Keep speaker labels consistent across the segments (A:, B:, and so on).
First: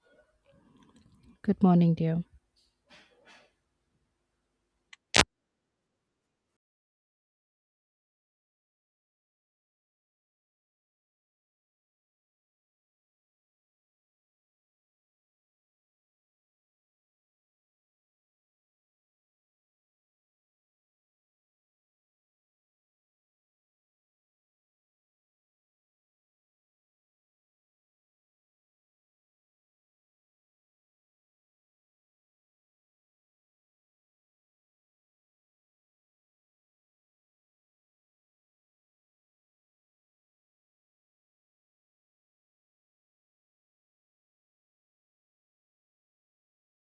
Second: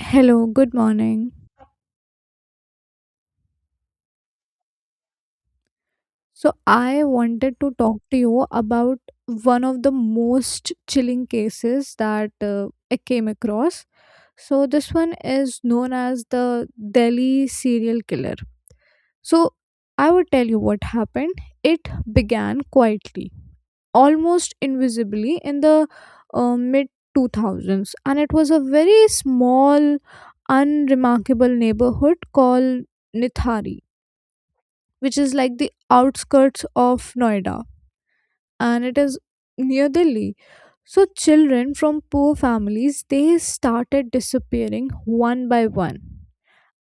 A: Hello, good morning.
B: Good morning, dear.
A: So, I wanted to talk to you about one of the most chilling cases that I came across. So, this one is known as the Delhi serial killer. So, I would tell you what happened. It began quietly, almost invisibly, in the mid 2000s, and it was a very small, unremarkable neighborhood called Nithari, which is like the outskirts of Noida and it is near Delhi. So children from poor families, they started disappearing one by one.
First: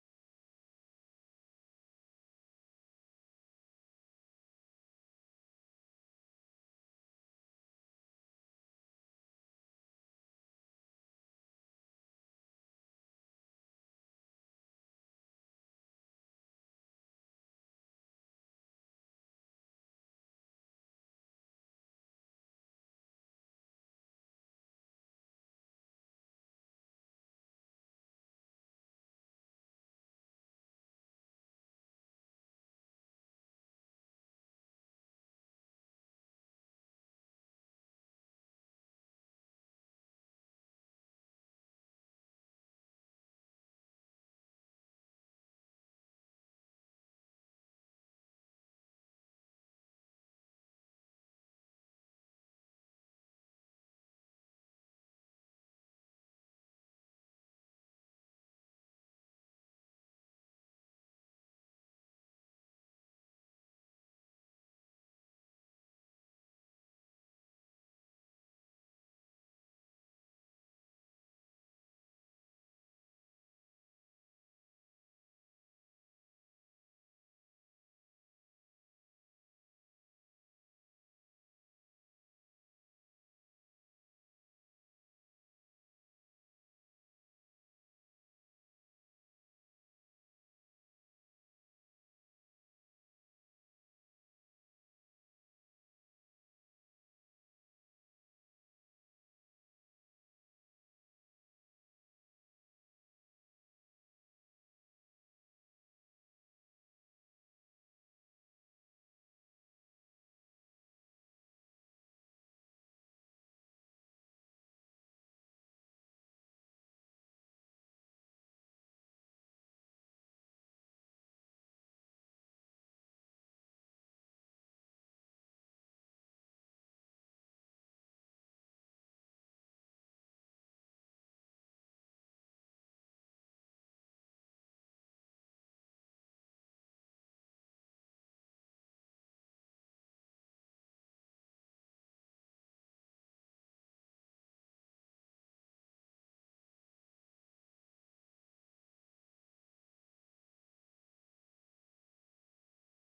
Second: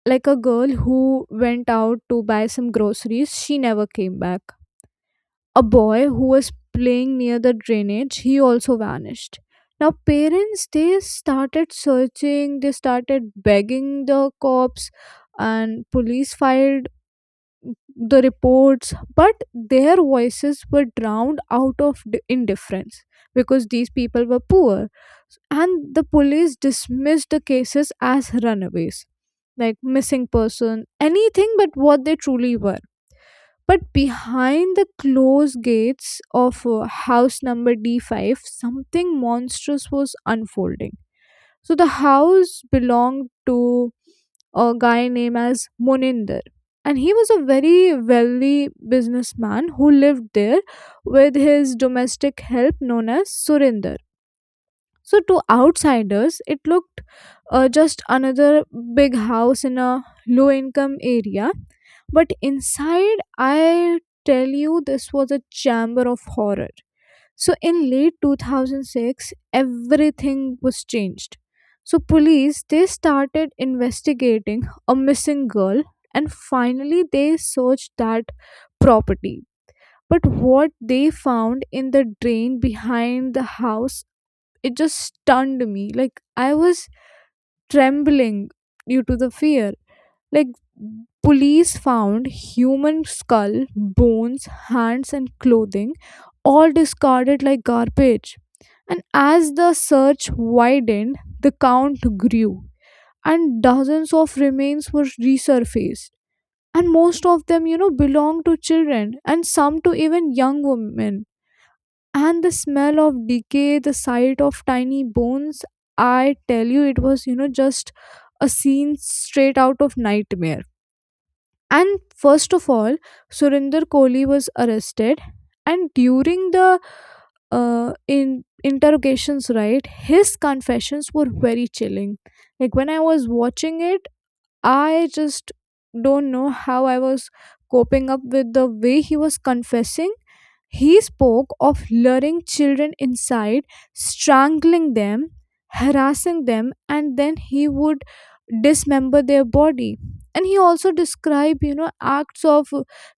A: Like, a girl who went out to buy some groceries, she never came back. A boy who was playing near the drainage, he also vanished. Now parents, they started searching, they started begging the cops, and police filed the reports, but their voices were drowned out of indifference because these people were poor, and the police dismissed the cases as runaways, like missing person, anything but what they truly were. But behind the closed gates of house number d5, something monstrous was unfolding. So the house belonged to a guy named as Moninder. And he was a very wealthy businessman who lived there with his domestic help known as Surinder. So, to outsiders, it looked just another big house in a low income area. But inside, I tell you, this was a chamber of horror. So in late 2006, everything was changed. So police, they started investigating a missing girl, and finally they searched that property. But what they found in the drain behind the house, it just stunned me. Like, I was trembling due to the fear. Like, police found human skull, bones, hands and clothing all discarded like garbage. And as the search widened, the count grew and dozens of remains were resurfaced. And most of them, belong to children and some to even young women. And the smell of decay, the sight of tiny bones, I tell you, it was, just a scene straight out of nightmare. And first of all, Surinder Kohli was arrested, and during the in interrogations, right, his confessions were very chilling. Like, when I was watching it, I just don't know how I was coping up with the way he was confessing. He spoke of luring children inside, strangling them, harassing them, and then he would dismember their body. And he also described, acts of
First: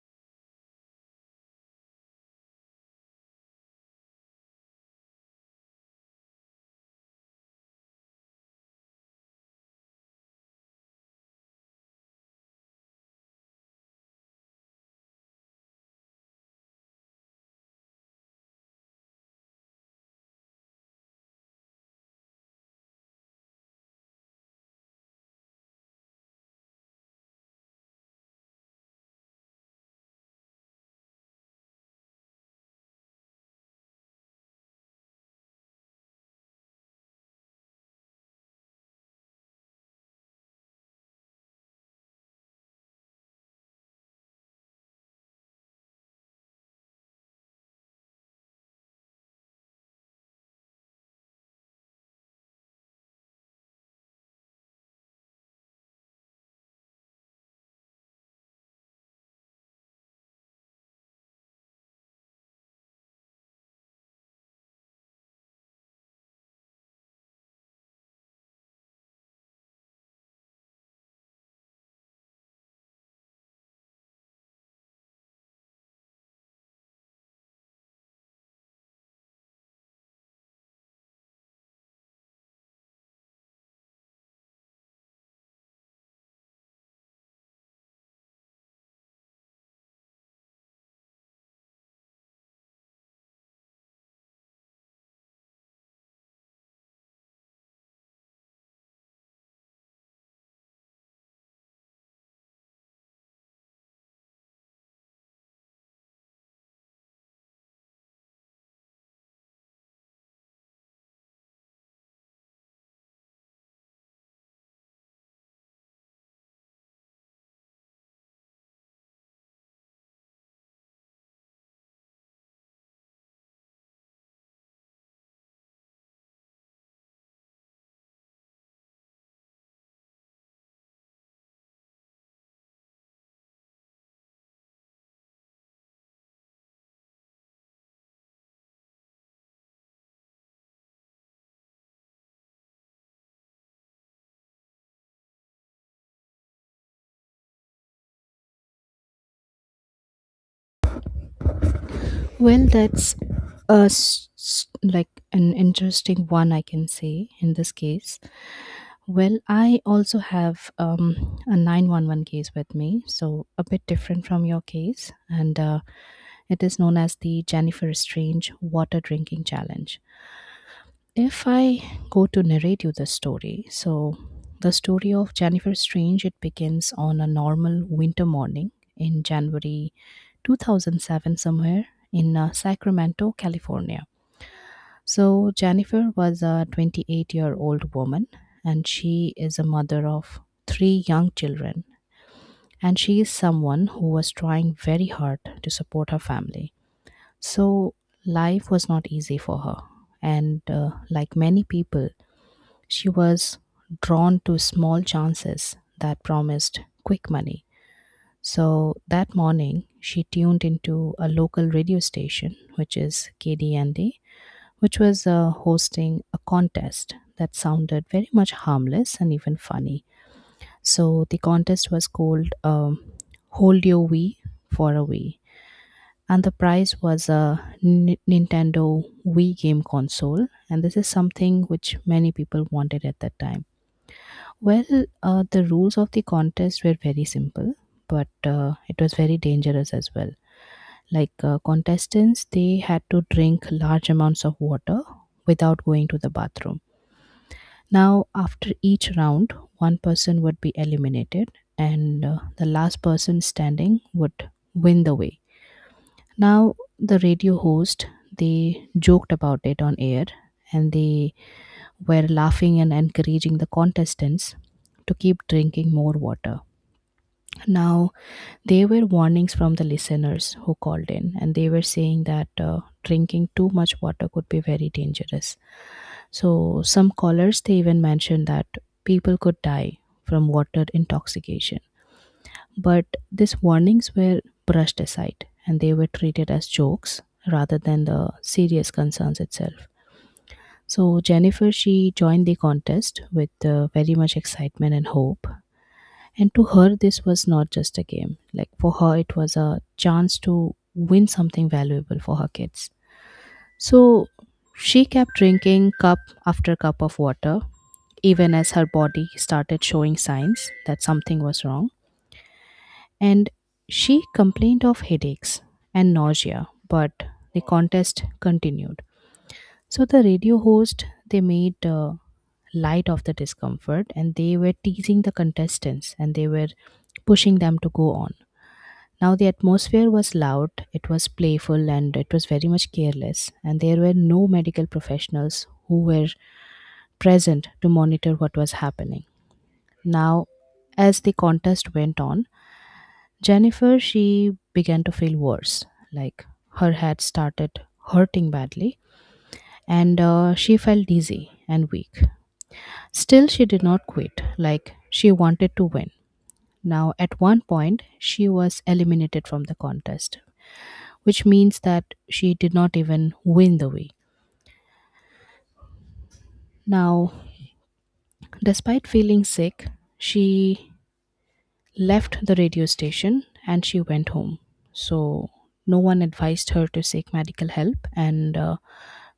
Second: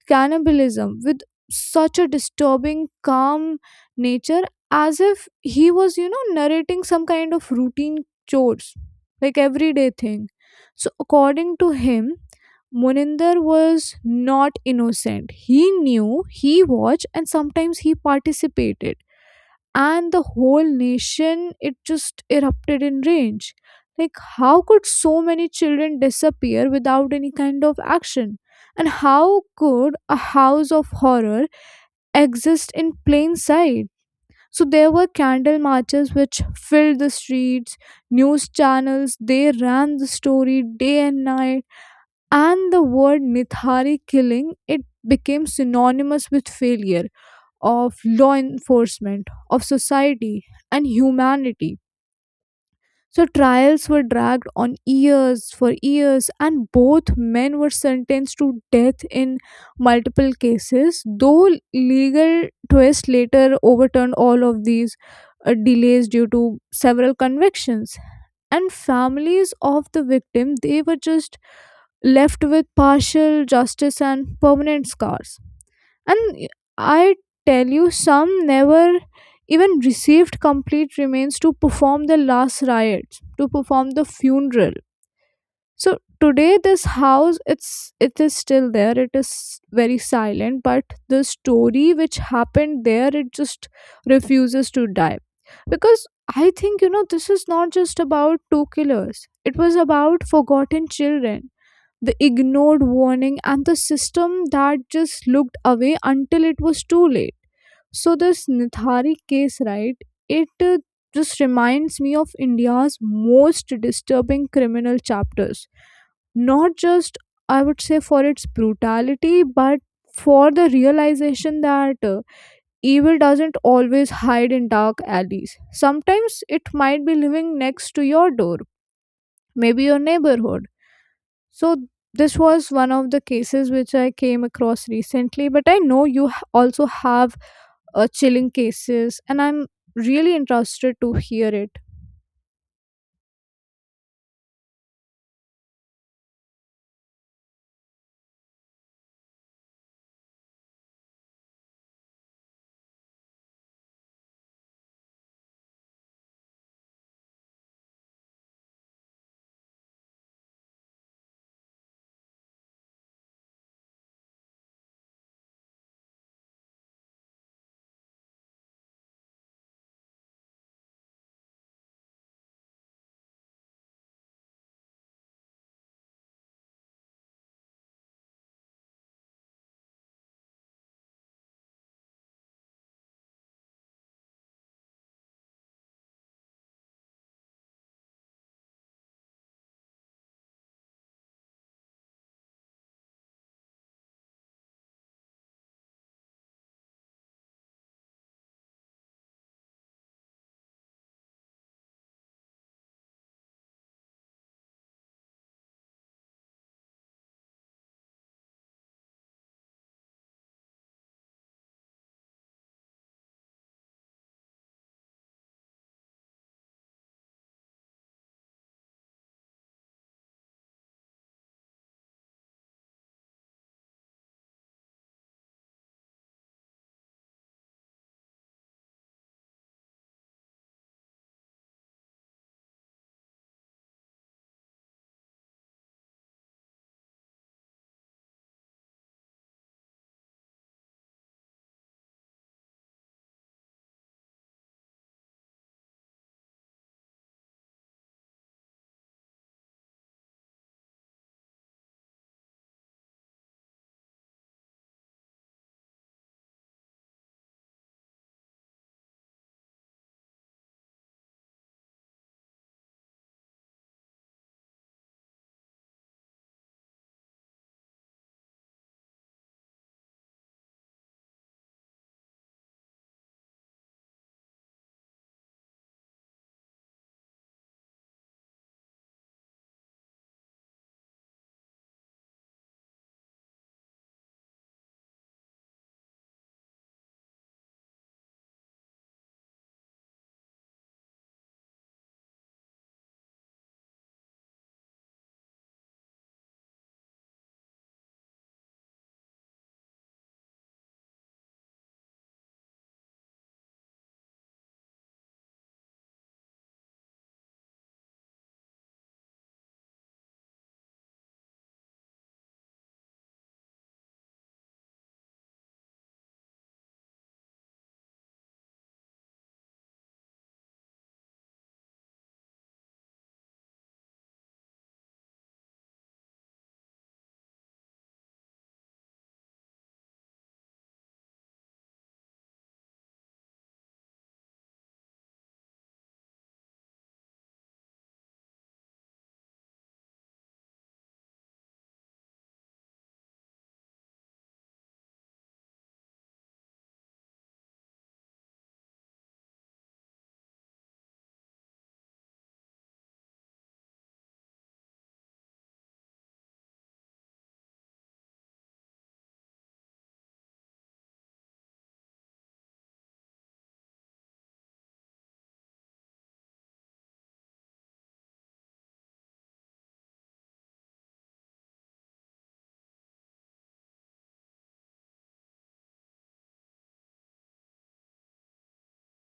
A: cannibalism with such a disturbing, calm nature, as if he was, narrating some kind of routine chores, like everyday thing. So, according to him, Moninder was not innocent. He knew, he watched, and sometimes he participated. And the whole nation, it just erupted in rage. Like, how could so many children disappear without any kind of action? And how could a house of horror exist in plain sight? So, there were candle marches which filled the streets, news channels, they ran the story day and night, and the word Nithari killing, it became synonymous with failure of law enforcement, of society and humanity. So trials were dragged on years for years, and both men were sentenced to death in multiple cases, though legal twists later overturned all of these delays due to several convictions. And families of the victim, they were just left with partial justice and permanent scars. And I tell you, some never even received complete remains to perform the last rites, to perform the funeral. So today, this house, it is still there. It is very silent, but the story which happened there, it just refuses to die, because I think, this is not just about two killers. It was about forgotten children, the ignored warning, and the system that just looked away until it was too late. So, this Nithari case, right, it just reminds me of India's most disturbing criminal chapters. Not just, I would say, for its brutality, but for the realization that evil doesn't always hide in dark alleys. Sometimes it might be living next to your door, maybe your neighborhood. So this was one of the cases which I came across recently, but I know you also have chilling cases, and I'm really interested to hear it.
B: Well, that's like an interesting one, I can say in this case. Well, I also have a 911 case with me, so a bit different from your case, and it is known as the Jennifer Strange Water Drinking Challenge. If I go to narrate you the story, so the story of Jennifer Strange, it begins on a normal winter morning in January 2007, somewhere in Sacramento, California. So Jennifer was a 28-year-old woman and she is a mother of three young children. And she is someone who was trying very hard to support her family. So life was not easy for her. And like many people, she was drawn to small chances that promised quick money. So that morning, she tuned into a local radio station, which is KDND, which was hosting a contest that sounded very much harmless and even funny. So the contest was called Hold Your Wii for a Wii. And the prize was a Nintendo Wii game console. And this is something which many people wanted at that time. Well, the rules of the contest were very simple, but it was very dangerous as well. Like contestants, they had to drink large amounts of water without going to the bathroom. Now, after each round, one person would be eliminated, and the last person standing would win the way. Now, the radio host they joked about it on air, and they were laughing and encouraging the contestants to keep drinking more water. Now, there were warnings from the listeners who called in, and they were saying that drinking too much water could be very dangerous. So some callers they even mentioned that people could die from water intoxication. But these warnings were brushed aside and they were treated as jokes rather than the serious concerns itself. So Jennifer she joined the contest with very much excitement and hope, and to her, this was not just a game. Like for her, it was a chance to win something valuable for her kids. So she kept drinking cup after cup of water, even as her body started showing signs that something was wrong. And she complained of headaches and nausea, but the contest continued. So the radio host, they made light of the discomfort and they were teasing the contestants and they were pushing them to go on. Now, the atmosphere was loud, it was playful, and it was very much careless, and there were no medical professionals who were present to monitor what was happening. Now, as the contest went on, Jennifer she began to feel worse, like her head started hurting badly, and she felt dizzy and weak. Still, she did not quit, like she wanted to win. Now, at one point, she was eliminated from the contest, which means that she did not even win the week. Now, despite feeling sick, she left the radio station and she went home. So no one advised her to seek medical help, and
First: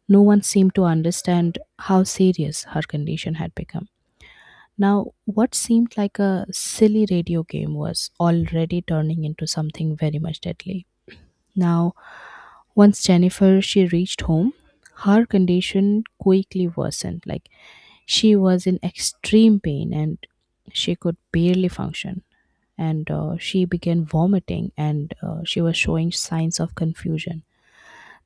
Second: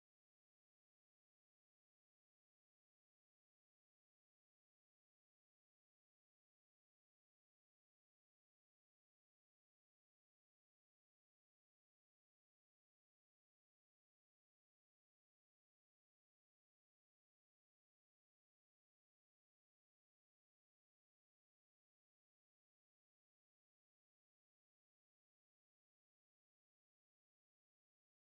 B: no one seemed to understand how serious her condition had become. Now, what seemed like a silly radio game was already turning into something very much deadly. Now, once Jennifer she reached home, her condition quickly worsened. Like she was in extreme pain and she could barely function. And she began vomiting and she was showing signs of confusion.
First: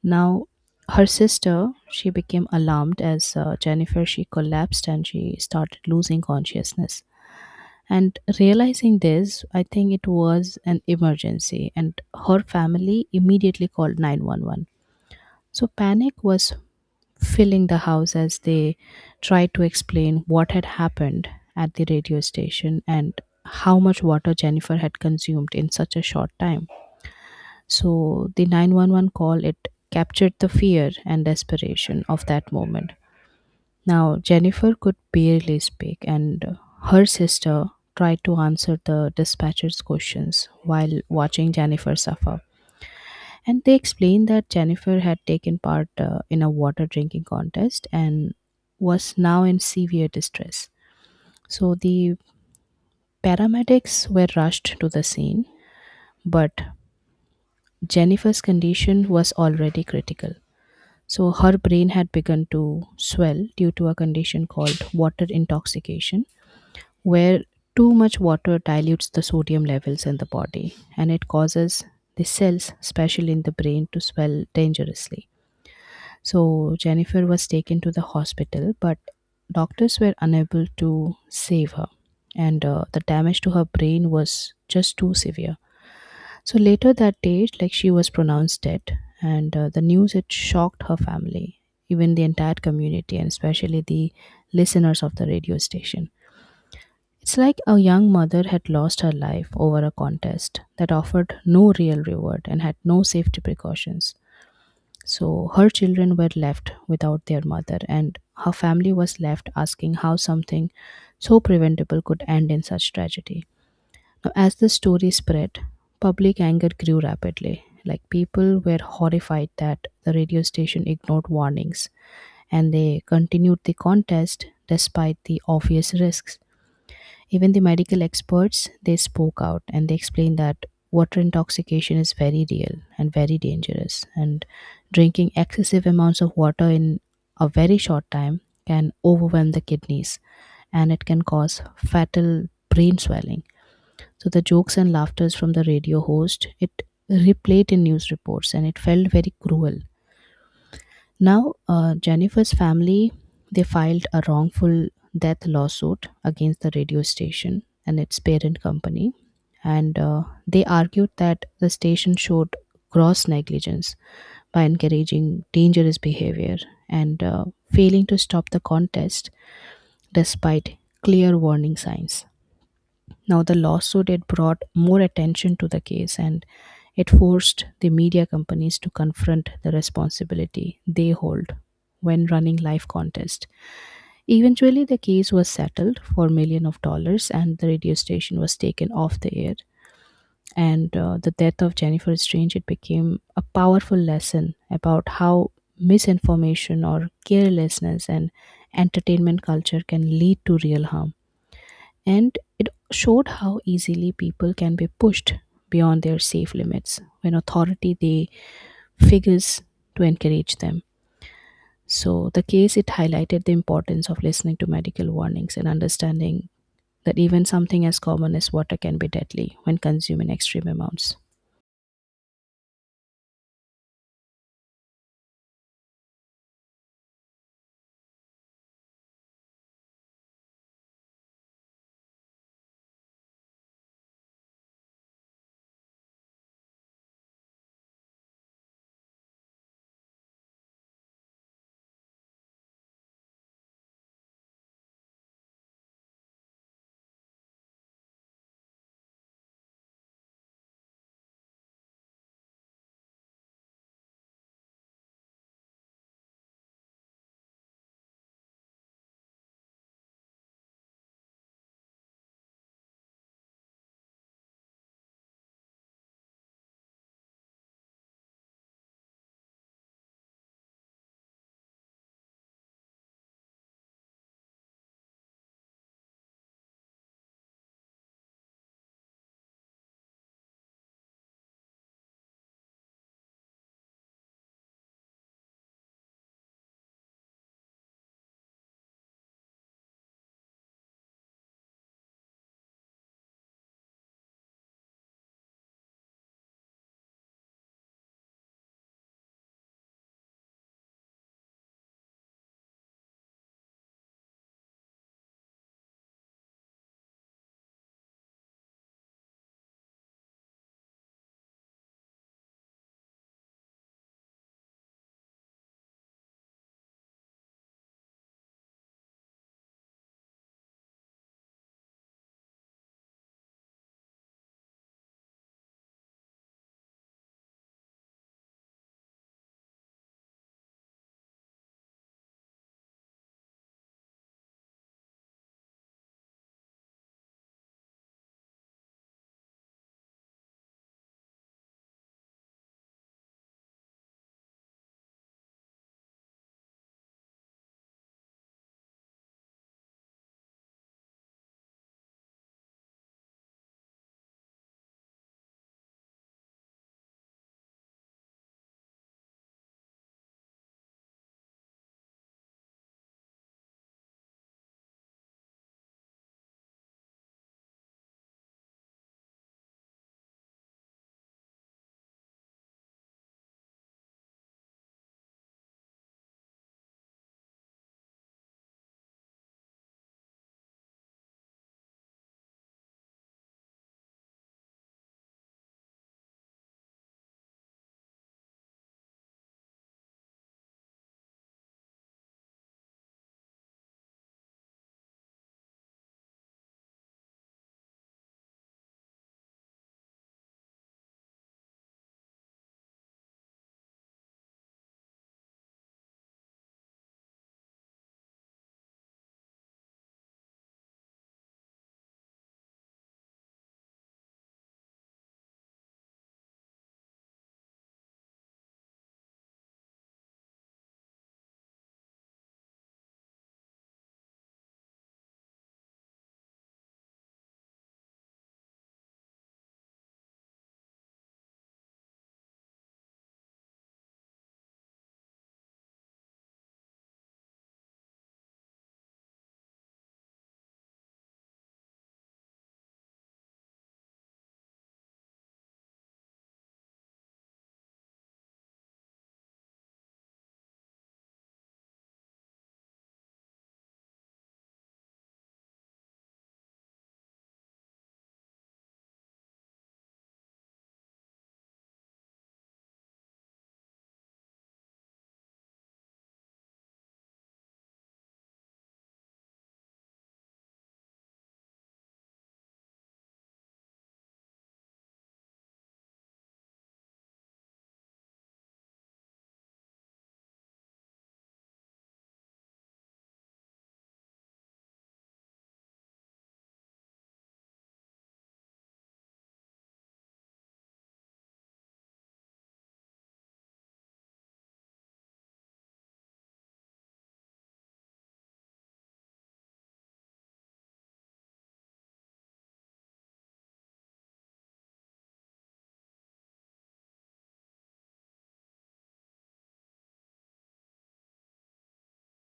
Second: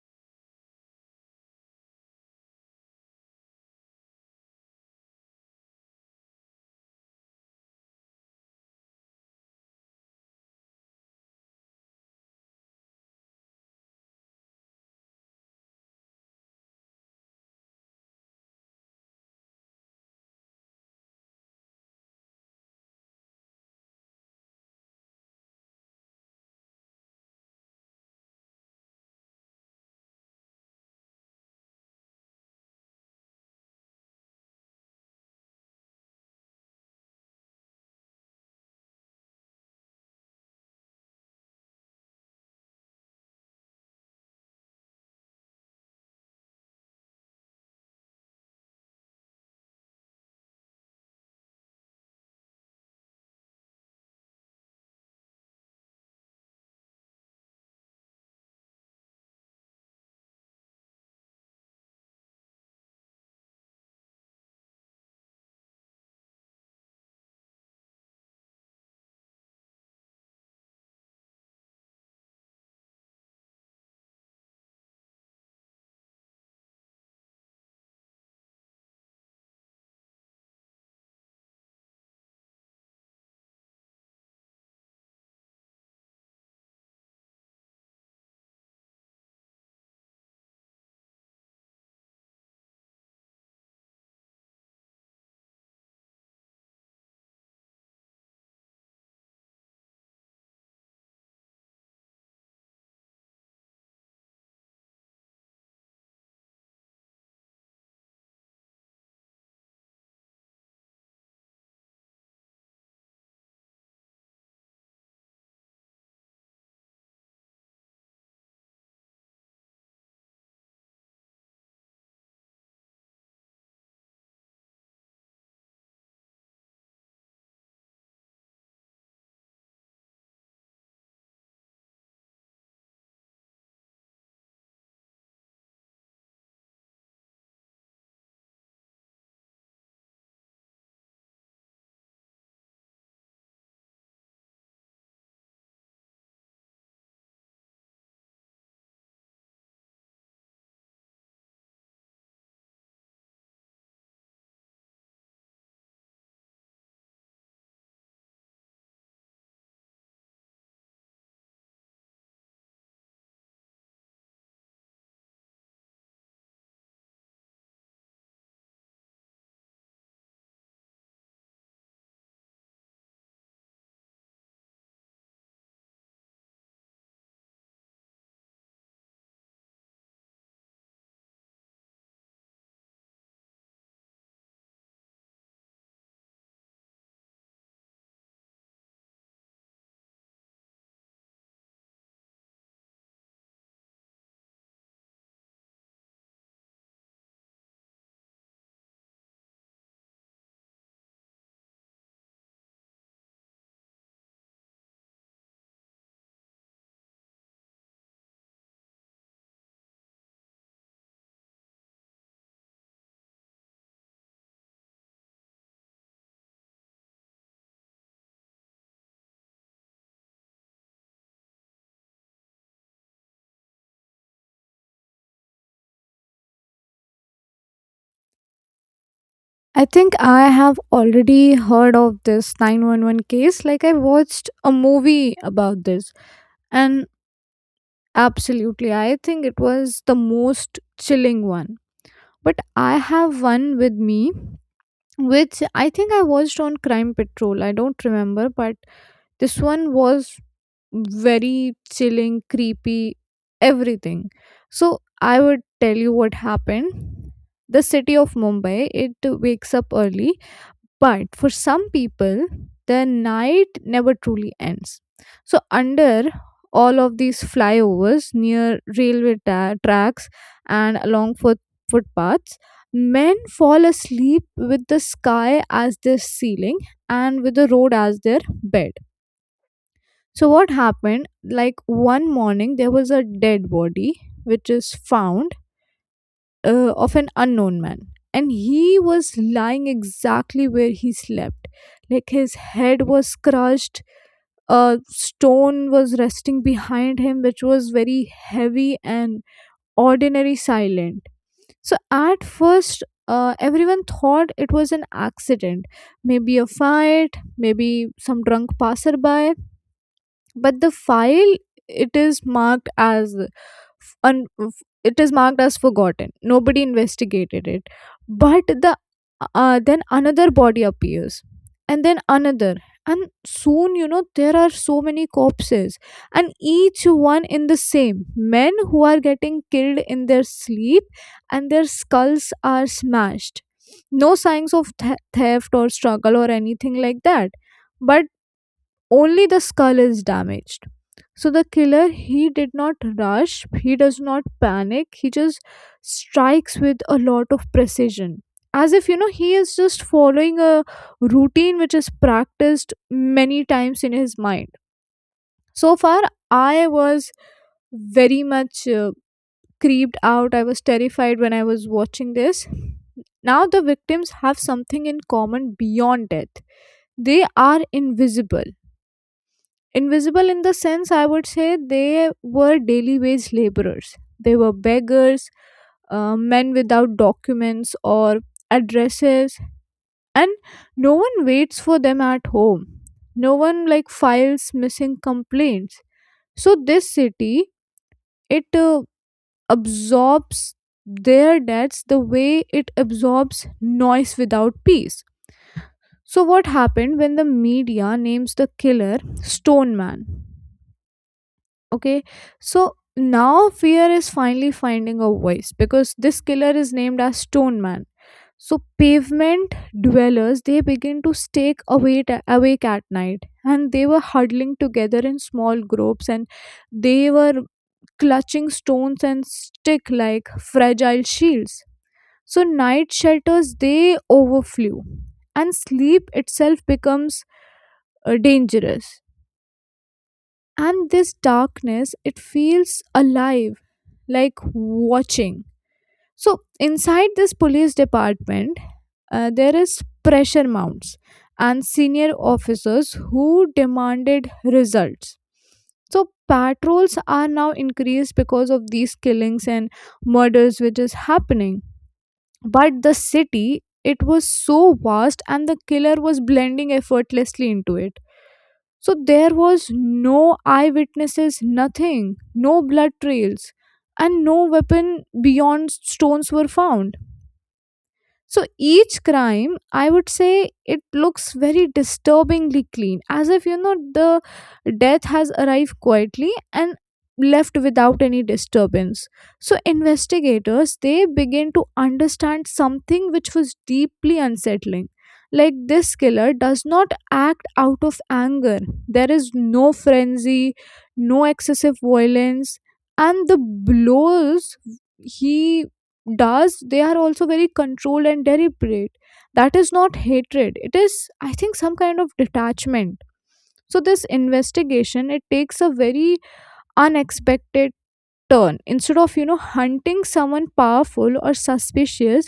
B: Now, her sister she became alarmed as Jennifer she collapsed and she started losing consciousness. And realizing this, I think it was an emergency, and her family immediately called 911. So panic was filling the house as they tried to explain what had happened at the radio station and how much water Jennifer had consumed in such a short time. So the 911 call it captured the fear and desperation of that moment. Now, Jennifer could barely speak, and her sister tried to answer the dispatcher's questions while watching Jennifer suffer. And they explained that Jennifer had taken part in a water drinking contest and was now in severe distress. So the paramedics were rushed to the scene, but Jennifer's condition was already critical. So her brain had begun to swell due to a condition called water intoxication where too much water dilutes the sodium levels in the body and it causes the cells, especially in the brain, to swell dangerously. So Jennifer was taken to the hospital, but doctors were unable to save her, and the damage to her brain was just too severe. So later that day, like, she was pronounced dead, and the news it shocked her family, even the entire community, and especially the listeners of the radio station. It's like a young mother had lost her life over a contest that offered no real reward and had no safety precautions. So her children were left without their mother, and her family was left asking how something so preventable could end in such tragedy. Now, as the story spread, public anger grew rapidly. Like people were horrified that the radio station ignored warnings and they continued the contest despite the obvious risks. Even the medical experts they spoke out and they explained that water intoxication is very real and very dangerous and drinking excessive amounts of water in a very short time can overwhelm the kidneys and it can cause fatal brain swelling. So the jokes and laughters from the radio host it replayed in news reports and it felt very cruel. Now, Jennifer's family they filed a wrongful death lawsuit against the radio station and its parent company, and they argued that the station showed gross negligence by encouraging dangerous behavior and failing to stop the contest despite clear warning signs. Now, the lawsuit it brought more attention to the case and it forced the media companies to confront the responsibility they hold when running live contest. Eventually, the case was settled for million of dollars and the radio station was taken off the air. And the death of Jennifer Strange it became a powerful lesson about how misinformation or carelessness and entertainment culture can lead to real harm and it showed how easily people can be pushed beyond their safe limits when authority they figures to encourage them. So the case it highlighted the importance of listening to medical warnings and understanding that even something as common as water can be deadly when consumed in extreme amounts.
A: I think I have already heard of this 911 case. Like, I watched a movie about this, and absolutely, I think it was the most chilling one. But I have one with me, which I think I watched on Crime Patrol. I don't remember, but this one was very chilling, creepy, everything. So I would tell you what happened. The city of Mumbai, it wakes up early, but for some people, the night never truly ends. So under all of these flyovers, near railway tracks and along footpaths, men fall asleep with the sky as their ceiling and with the road as their bed. So what happened? Like, one morning, there was a dead body which is found of an unknown man, and he was lying exactly where he slept. Like, his head was crushed, a stone was resting behind him, which was very heavy and ordinary silent. So at first, everyone thought it was an accident, maybe a fight, maybe some drunk passerby, but the file, it is marked as it is marked as forgotten. Nobody investigated it. But the then another body appears, and then another, and soon there are so many corpses, and each one in the same men who are getting killed in their sleep, and their skulls are smashed, no signs of theft or struggle or anything like that, but only the skull is damaged. So the killer, he did not rush, he does not panic, he just strikes with a lot of precision, as if he is just following a routine which is practiced many times in his mind. So far I was very much creeped out. I was terrified when I was watching this. Now the victims have something in common beyond death. They are invisible. Invisible in the sense, I would say they were daily wage laborers. They were beggars, men without documents or addresses, and no one waits for them at home. No one like files missing complaints. So this city, it absorbs their debts the way it absorbs noise without peace. So what happened when the media names the killer Stone Man? Okay. So now fear is finally finding a voice, because this killer is named as Stone Man. So pavement dwellers, they begin to awake at night, and they were huddling together in small groups, and they were clutching stones and stick like fragile shields. So night shelters, they overflew, and sleep itself becomes dangerous, and this darkness, it feels alive, like watching. So inside this police department, there is pressure mounts, and senior officers who demanded results. So patrols are now increased because of these killings and murders which is happening, but the city, it was so vast and the killer was blending effortlessly into it. So there was no eyewitnesses, nothing, no blood trails, and no weapon beyond stones were found. So each crime, I would say, it looks very disturbingly clean, as if the death has arrived quietly and left without any disturbance. So investigators, they begin to understand something which was deeply unsettling. Like, this killer does not act out of anger. There is no frenzy, no excessive violence, and the blows he does, they are also very controlled and deliberate. That is not hatred, it is, I think, some kind of detachment. So this investigation, it takes a very unexpected turn. Instead of hunting someone powerful or suspicious,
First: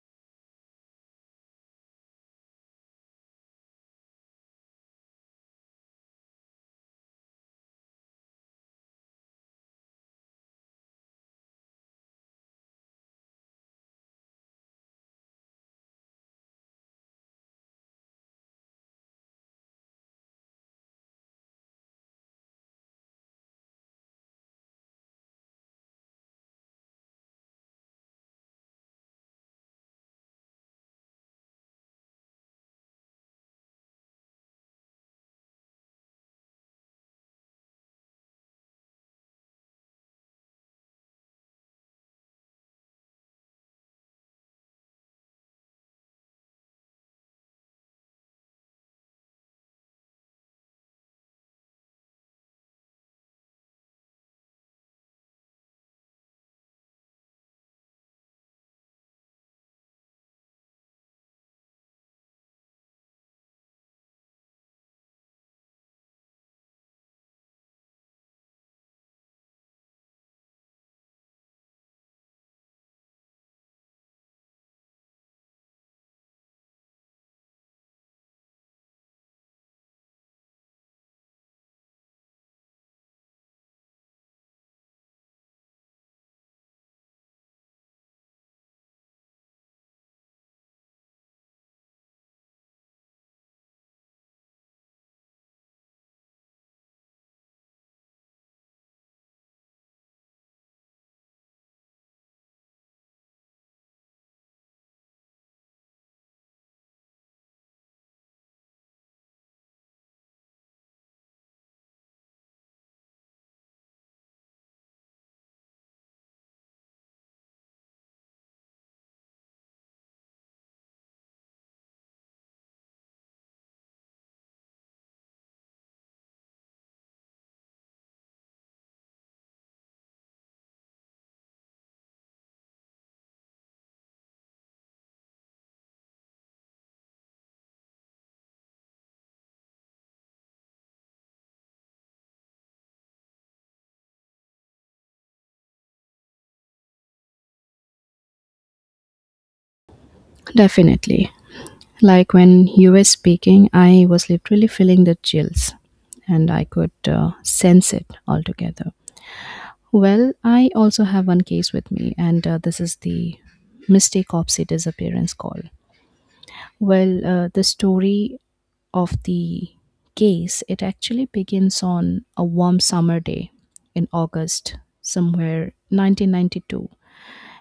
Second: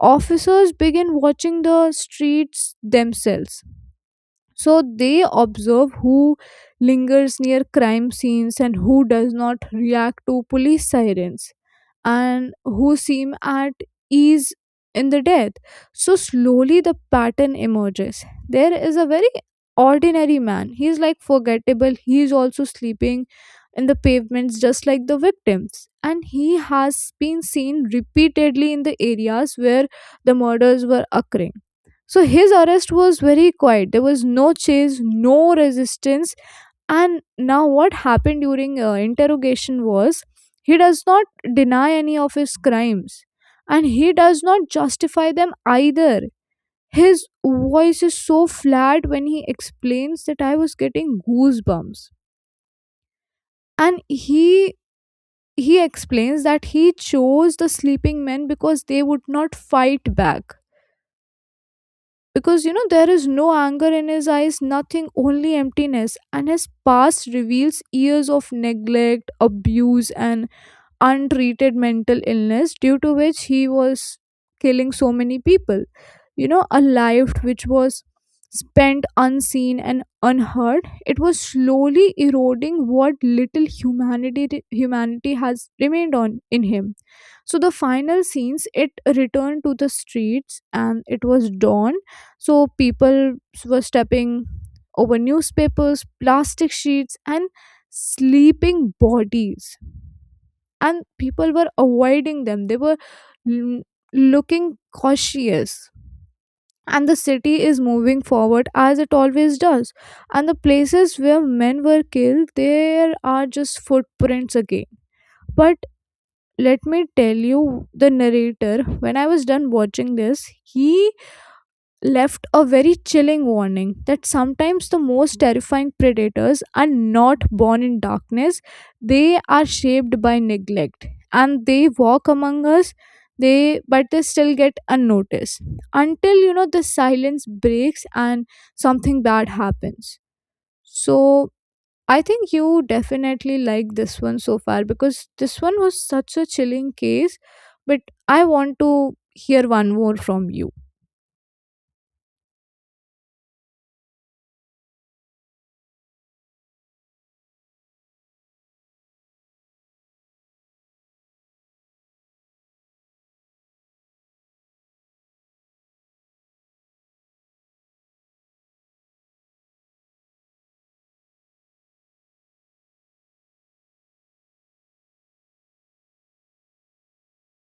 A: officers begin watching the streets themselves. So they observe who lingers near crime scenes and who does not react to police sirens and who seem at ease in the death. So slowly the pattern emerges. There is a very ordinary man. He is like forgettable. He is also sleeping in the pavements just like the victims. And he has been seen repeatedly in the areas where the murders were occurring. So his arrest was very quiet. There was no chase, no resistance. And now, what happened during interrogation was, he does not deny any of his crimes, and he does not justify them either. His voice is so flat when he explains, that I was getting goosebumps. And he explains that he chose the sleeping men because they would not fight back, because there is no anger in his eyes, nothing, only emptiness. And his past reveals years of neglect, abuse, and untreated mental illness, due to which he was killing so many people. A life which was spent unseen and unheard, it was slowly eroding what little humanity has remained on in him. So the final scenes, it returned to the streets, and it was dawn. So people were stepping over newspapers, plastic sheets and sleeping bodies, and people were avoiding them, they were l- looking cautious. And the city is moving forward as it always does, and the places where men were killed, there are just footprints again. But let me tell you, the narrator, when I was done watching this, he left a very chilling warning that sometimes the most terrifying predators are not born in darkness, they are shaped by neglect, and they walk among us. They, but they still get unnoticed until the silence breaks and something bad happens. So I think you definitely like this one so far, because this one was such a chilling case, but I want to hear one more from you.
B: Definitely, like, when you were speaking I was literally feeling the chills and I could sense it altogether. Well, I also have one case with me, and this is the mistake opposite disappearance call. Well, the story of the case it actually begins on a warm summer day in August, somewhere 1992,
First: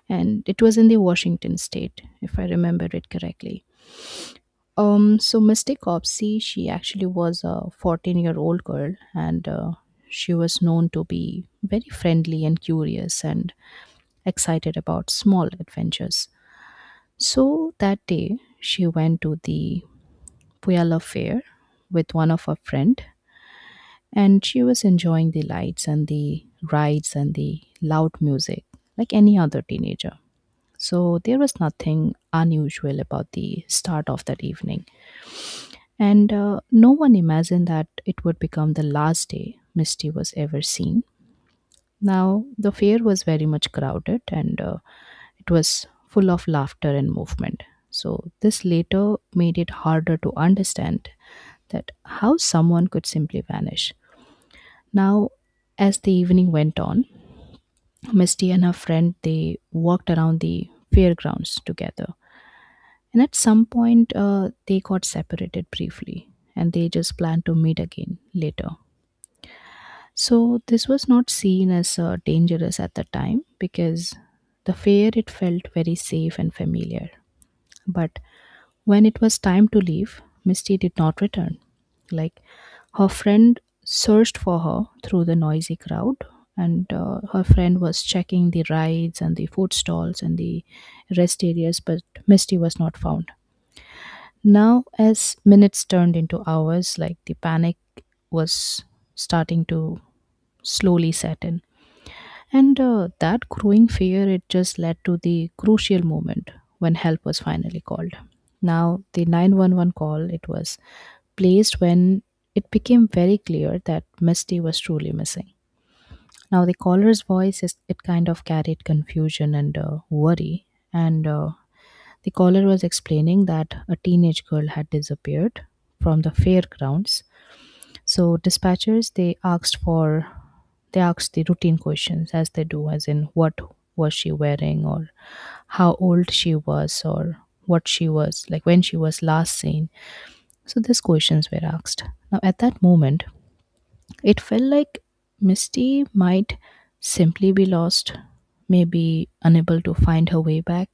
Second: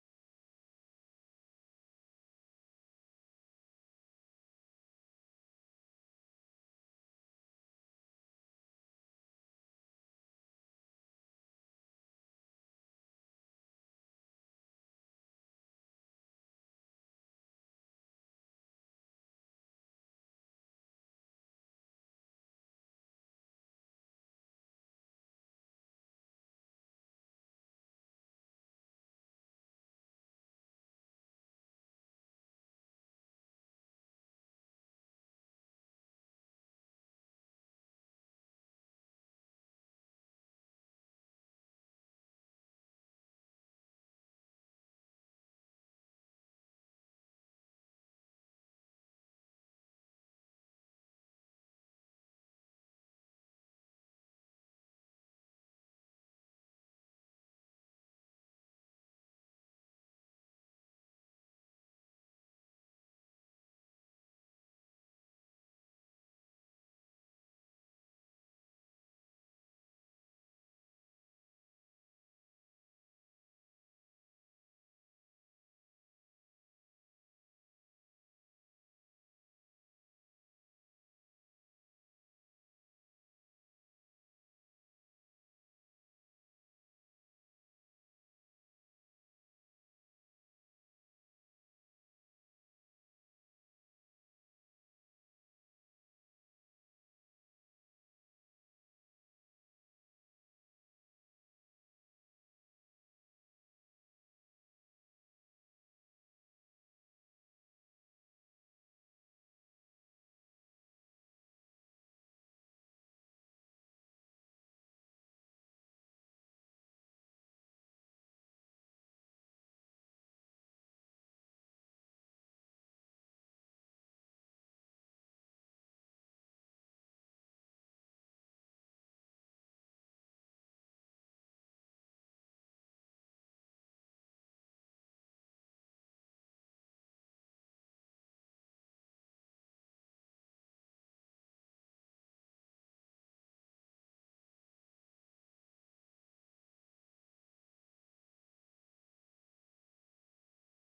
B: and it was in the Washington state, if I remember it correctly. So Mystic Opsy, she actually was a 14-year-old girl, and she was known to be very friendly and curious, and excited about small adventures. So that day, she went to the Puyallup Fair with one of her friends, and she was enjoying the lights and the rides and the loud music like any other teenager. So there was nothing unusual about the start of that evening, and no one imagined that it would become the last day Misty was ever seen. Now, the fair was very much crowded, and it was full of laughter and movement. So this later made it harder to understand that how someone could simply vanish. Now, as the evening went on, Misty and her friend they walked around the fairgrounds together, and at some point they got separated briefly, and they just planned to meet again later. So this was not seen as dangerous at the time because the fair it felt very safe and familiar. But when it was time to leave, Misty did not return. Like, her friend searched for her through the noisy crowd, and her friend was checking the rides and the food stalls and the rest areas, but Misty was not found. Now, as minutes turned into hours, like, the panic was starting to slowly set in. And that growing fear, it just led to the crucial moment when help was finally called. Now, the 911 call, it was placed when it became very clear that Misty was truly missing. Now, the caller's voice, is, it kind of carried confusion and worry. And the caller was explaining that a teenage girl had disappeared from the fairgrounds. So dispatchers they asked for the routine questions as they do, as in what was she wearing or how old she was or what she was like when she was last seen. So these questions were asked. Now at that moment, it felt like Misty might simply be lost, maybe unable to find her way back.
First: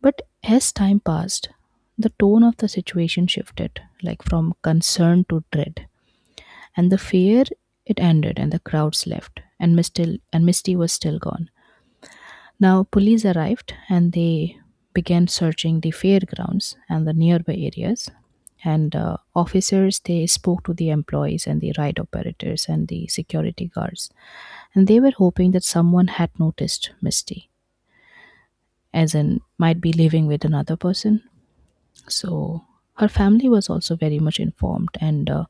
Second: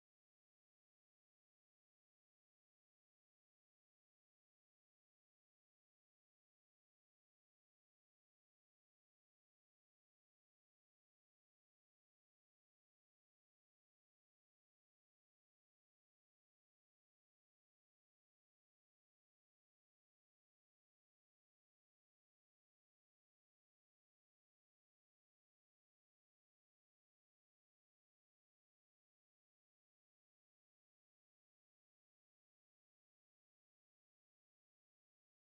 B: But as time passed, the tone of the situation shifted, like from concern to dread. And the fear, it ended, and the crowds left, and Misty was still gone. Now, police arrived and they began searching the fairgrounds and the nearby areas. And officers, they spoke to the employees and the ride operators and the security guards. And they were hoping that someone had noticed Misty, as in, might be living with another person. So, her family was also very much informed and uh,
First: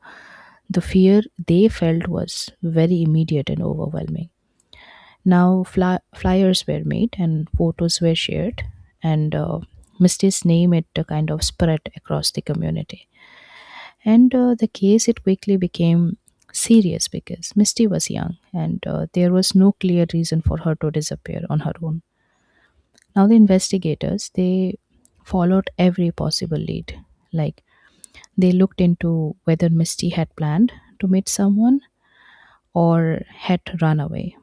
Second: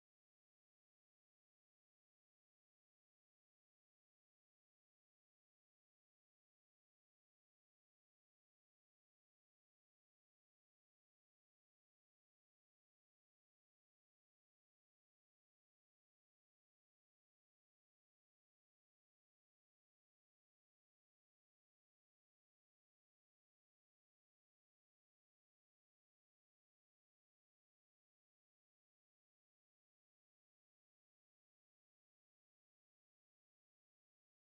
B: The fear they felt was very immediate and overwhelming. Now, flyers were made and photos were shared, and Misty's name, it kind of spread across the community. And the case, it quickly became serious because Misty was young and there was no clear reason for her to disappear on her own. Now, the investigators, they followed every possible lead, like they looked into whether Misty had planned to meet someone or had run away.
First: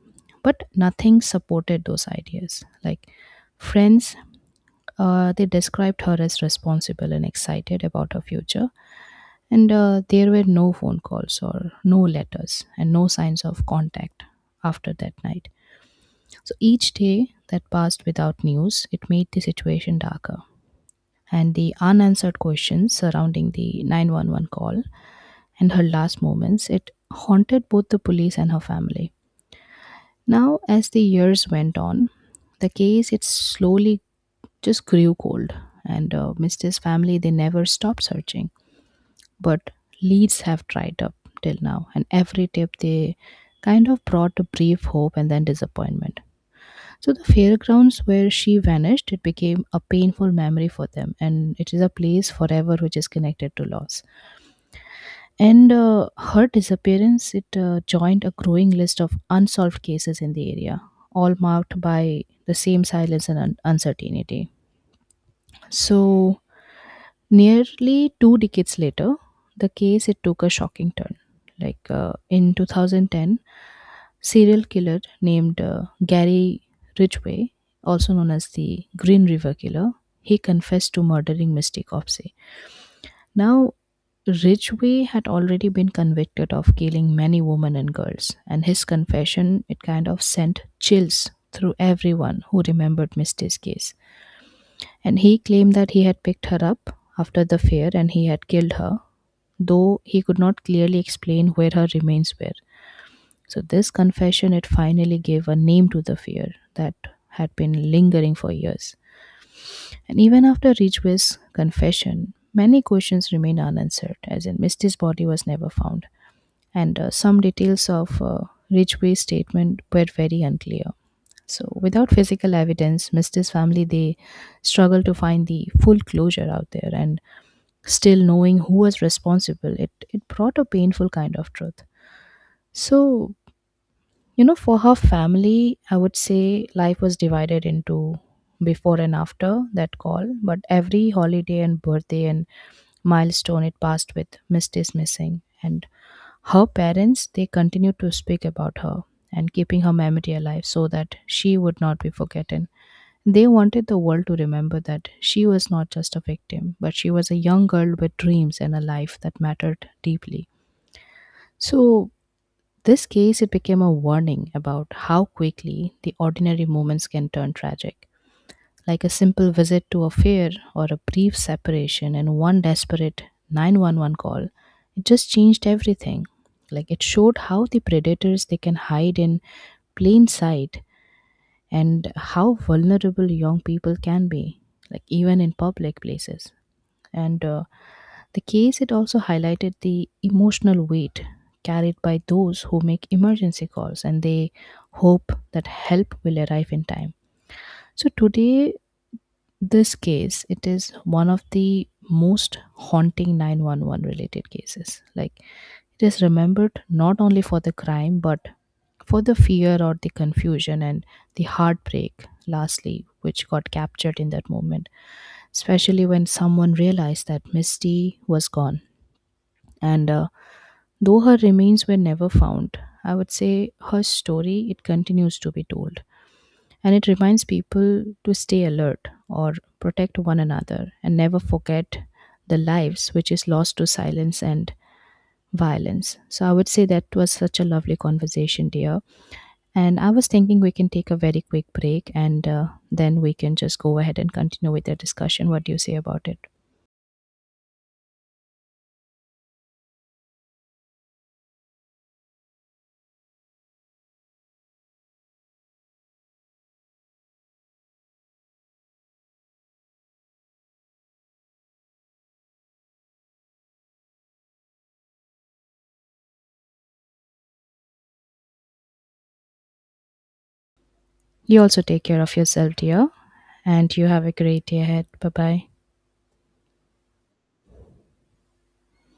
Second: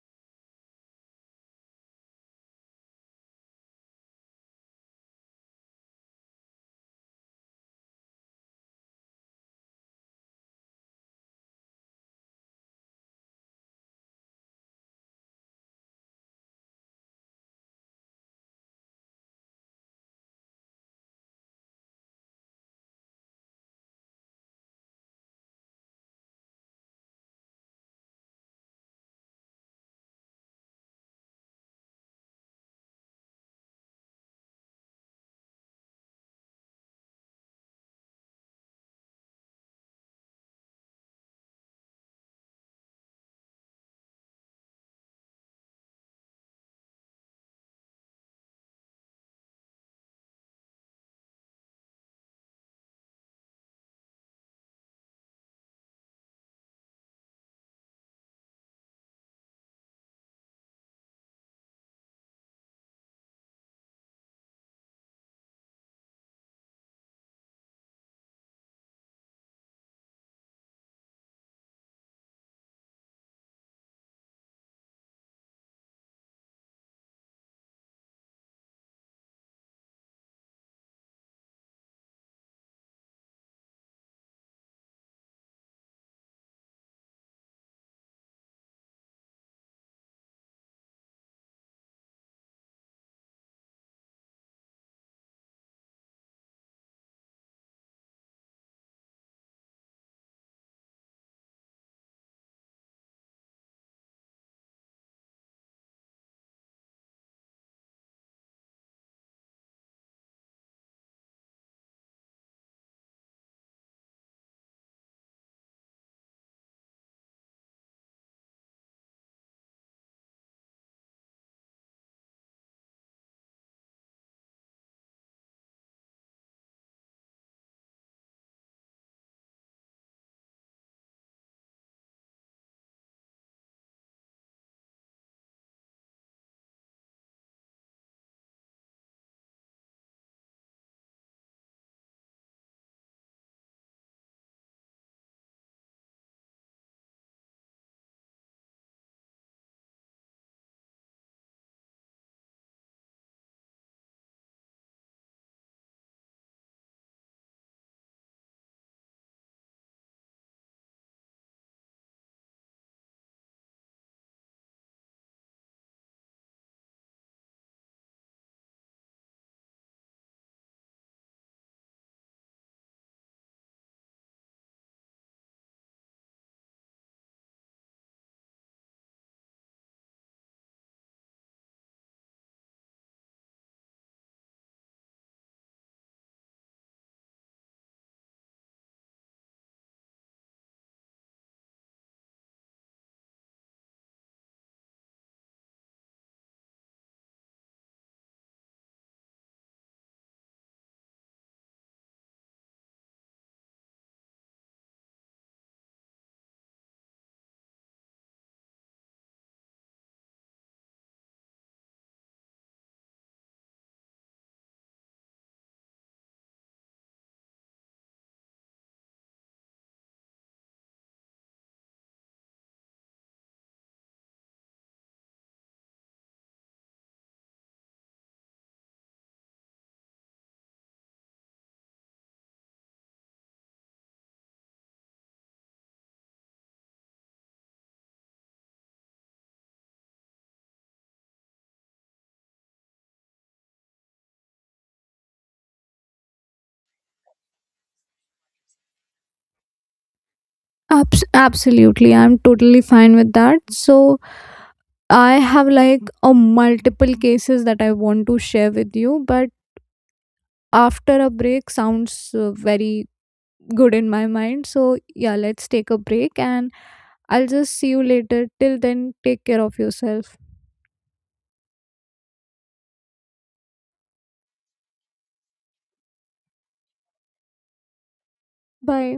B: But nothing supported those ideas. Like friends, they described her as responsible and excited about her future. And there were no phone calls or no letters and no signs of contact after that night. So each day that passed without news, it made the situation darker. And the unanswered questions surrounding the 911 call and her last moments, it haunted both the police and her family. Now, as the years went on, the case, it slowly just grew cold, and Mr.'s family they never stopped searching, but leads have dried up till now, and every tip they kind of brought a brief hope and then disappointment. So the fairgrounds where she vanished, it became a painful memory for them, and it is a place forever which is connected to loss. And her disappearance, it joined a growing list of unsolved cases in the area, all marked by the same silence and uncertainty. So, nearly two decades later, the case, it took a shocking turn. Like in 2010, serial killer named Gary Ridgway, also known as the Green River Killer, he confessed to murdering Mystic Opse. Now, Ridgway had already been convicted of killing many women and girls, and his confession, it kind of sent chills through everyone who remembered Misty's case. And he claimed that he had picked her up after the fair and he had killed her, though he could not clearly explain where her remains were. So this confession, it finally gave a name to the fear that had been lingering for years. And even after Ridgway's confession, many questions remained unanswered, as in Misty's body was never found, and some details of Ridgway's statement were very unclear. So, without physical evidence, Misty's family, they struggled to find the full closure out there, and still knowing who was responsible, it brought a painful kind of truth. So, you know, for her family, I would say life was divided into before and after that call, but every holiday and birthday and milestone, it passed with Misty's missing. And her parents, they continued to speak about her and keeping her memory alive so that she would not be forgotten. They wanted the world to remember that she was not just a victim, but she was a young girl with dreams and a life that mattered deeply. So, this case, it became a warning about how quickly the ordinary moments can turn tragic, like a simple visit to a fair or a brief separation and one desperate 911 call. It just changed everything. Like it showed how the predators, they can hide in plain sight and how vulnerable young people can be, like even in public places, and the case, it also highlighted the emotional weight carried by those who make emergency calls and they hope that help will arrive in time. So today this case, it is one of the most haunting 911 related cases. Like it is remembered not only for the crime but for the fear or the confusion and the heartbreak lastly which got captured in that moment, especially when someone realized that misty was gone, and though her remains were never found, I would say her story, it continues to be told and it reminds people to stay alert or protect one another and never forget the lives which is lost to silence and violence. So I would say that was such a lovely conversation, dear. And I was thinking we can take a very quick break and then we can just go ahead and continue with the discussion. What do you say about it?
A: Absolutely, I'm totally fine with that. So, I have like a multiple cases that I want to share with you, but after a break sounds very good in my mind. So, yeah, let's take a break and I'll just see you later. Till then, take care of yourself.
B: You also take care of yourself, dear, and you have a great day ahead. Bye bye.
A: Bye.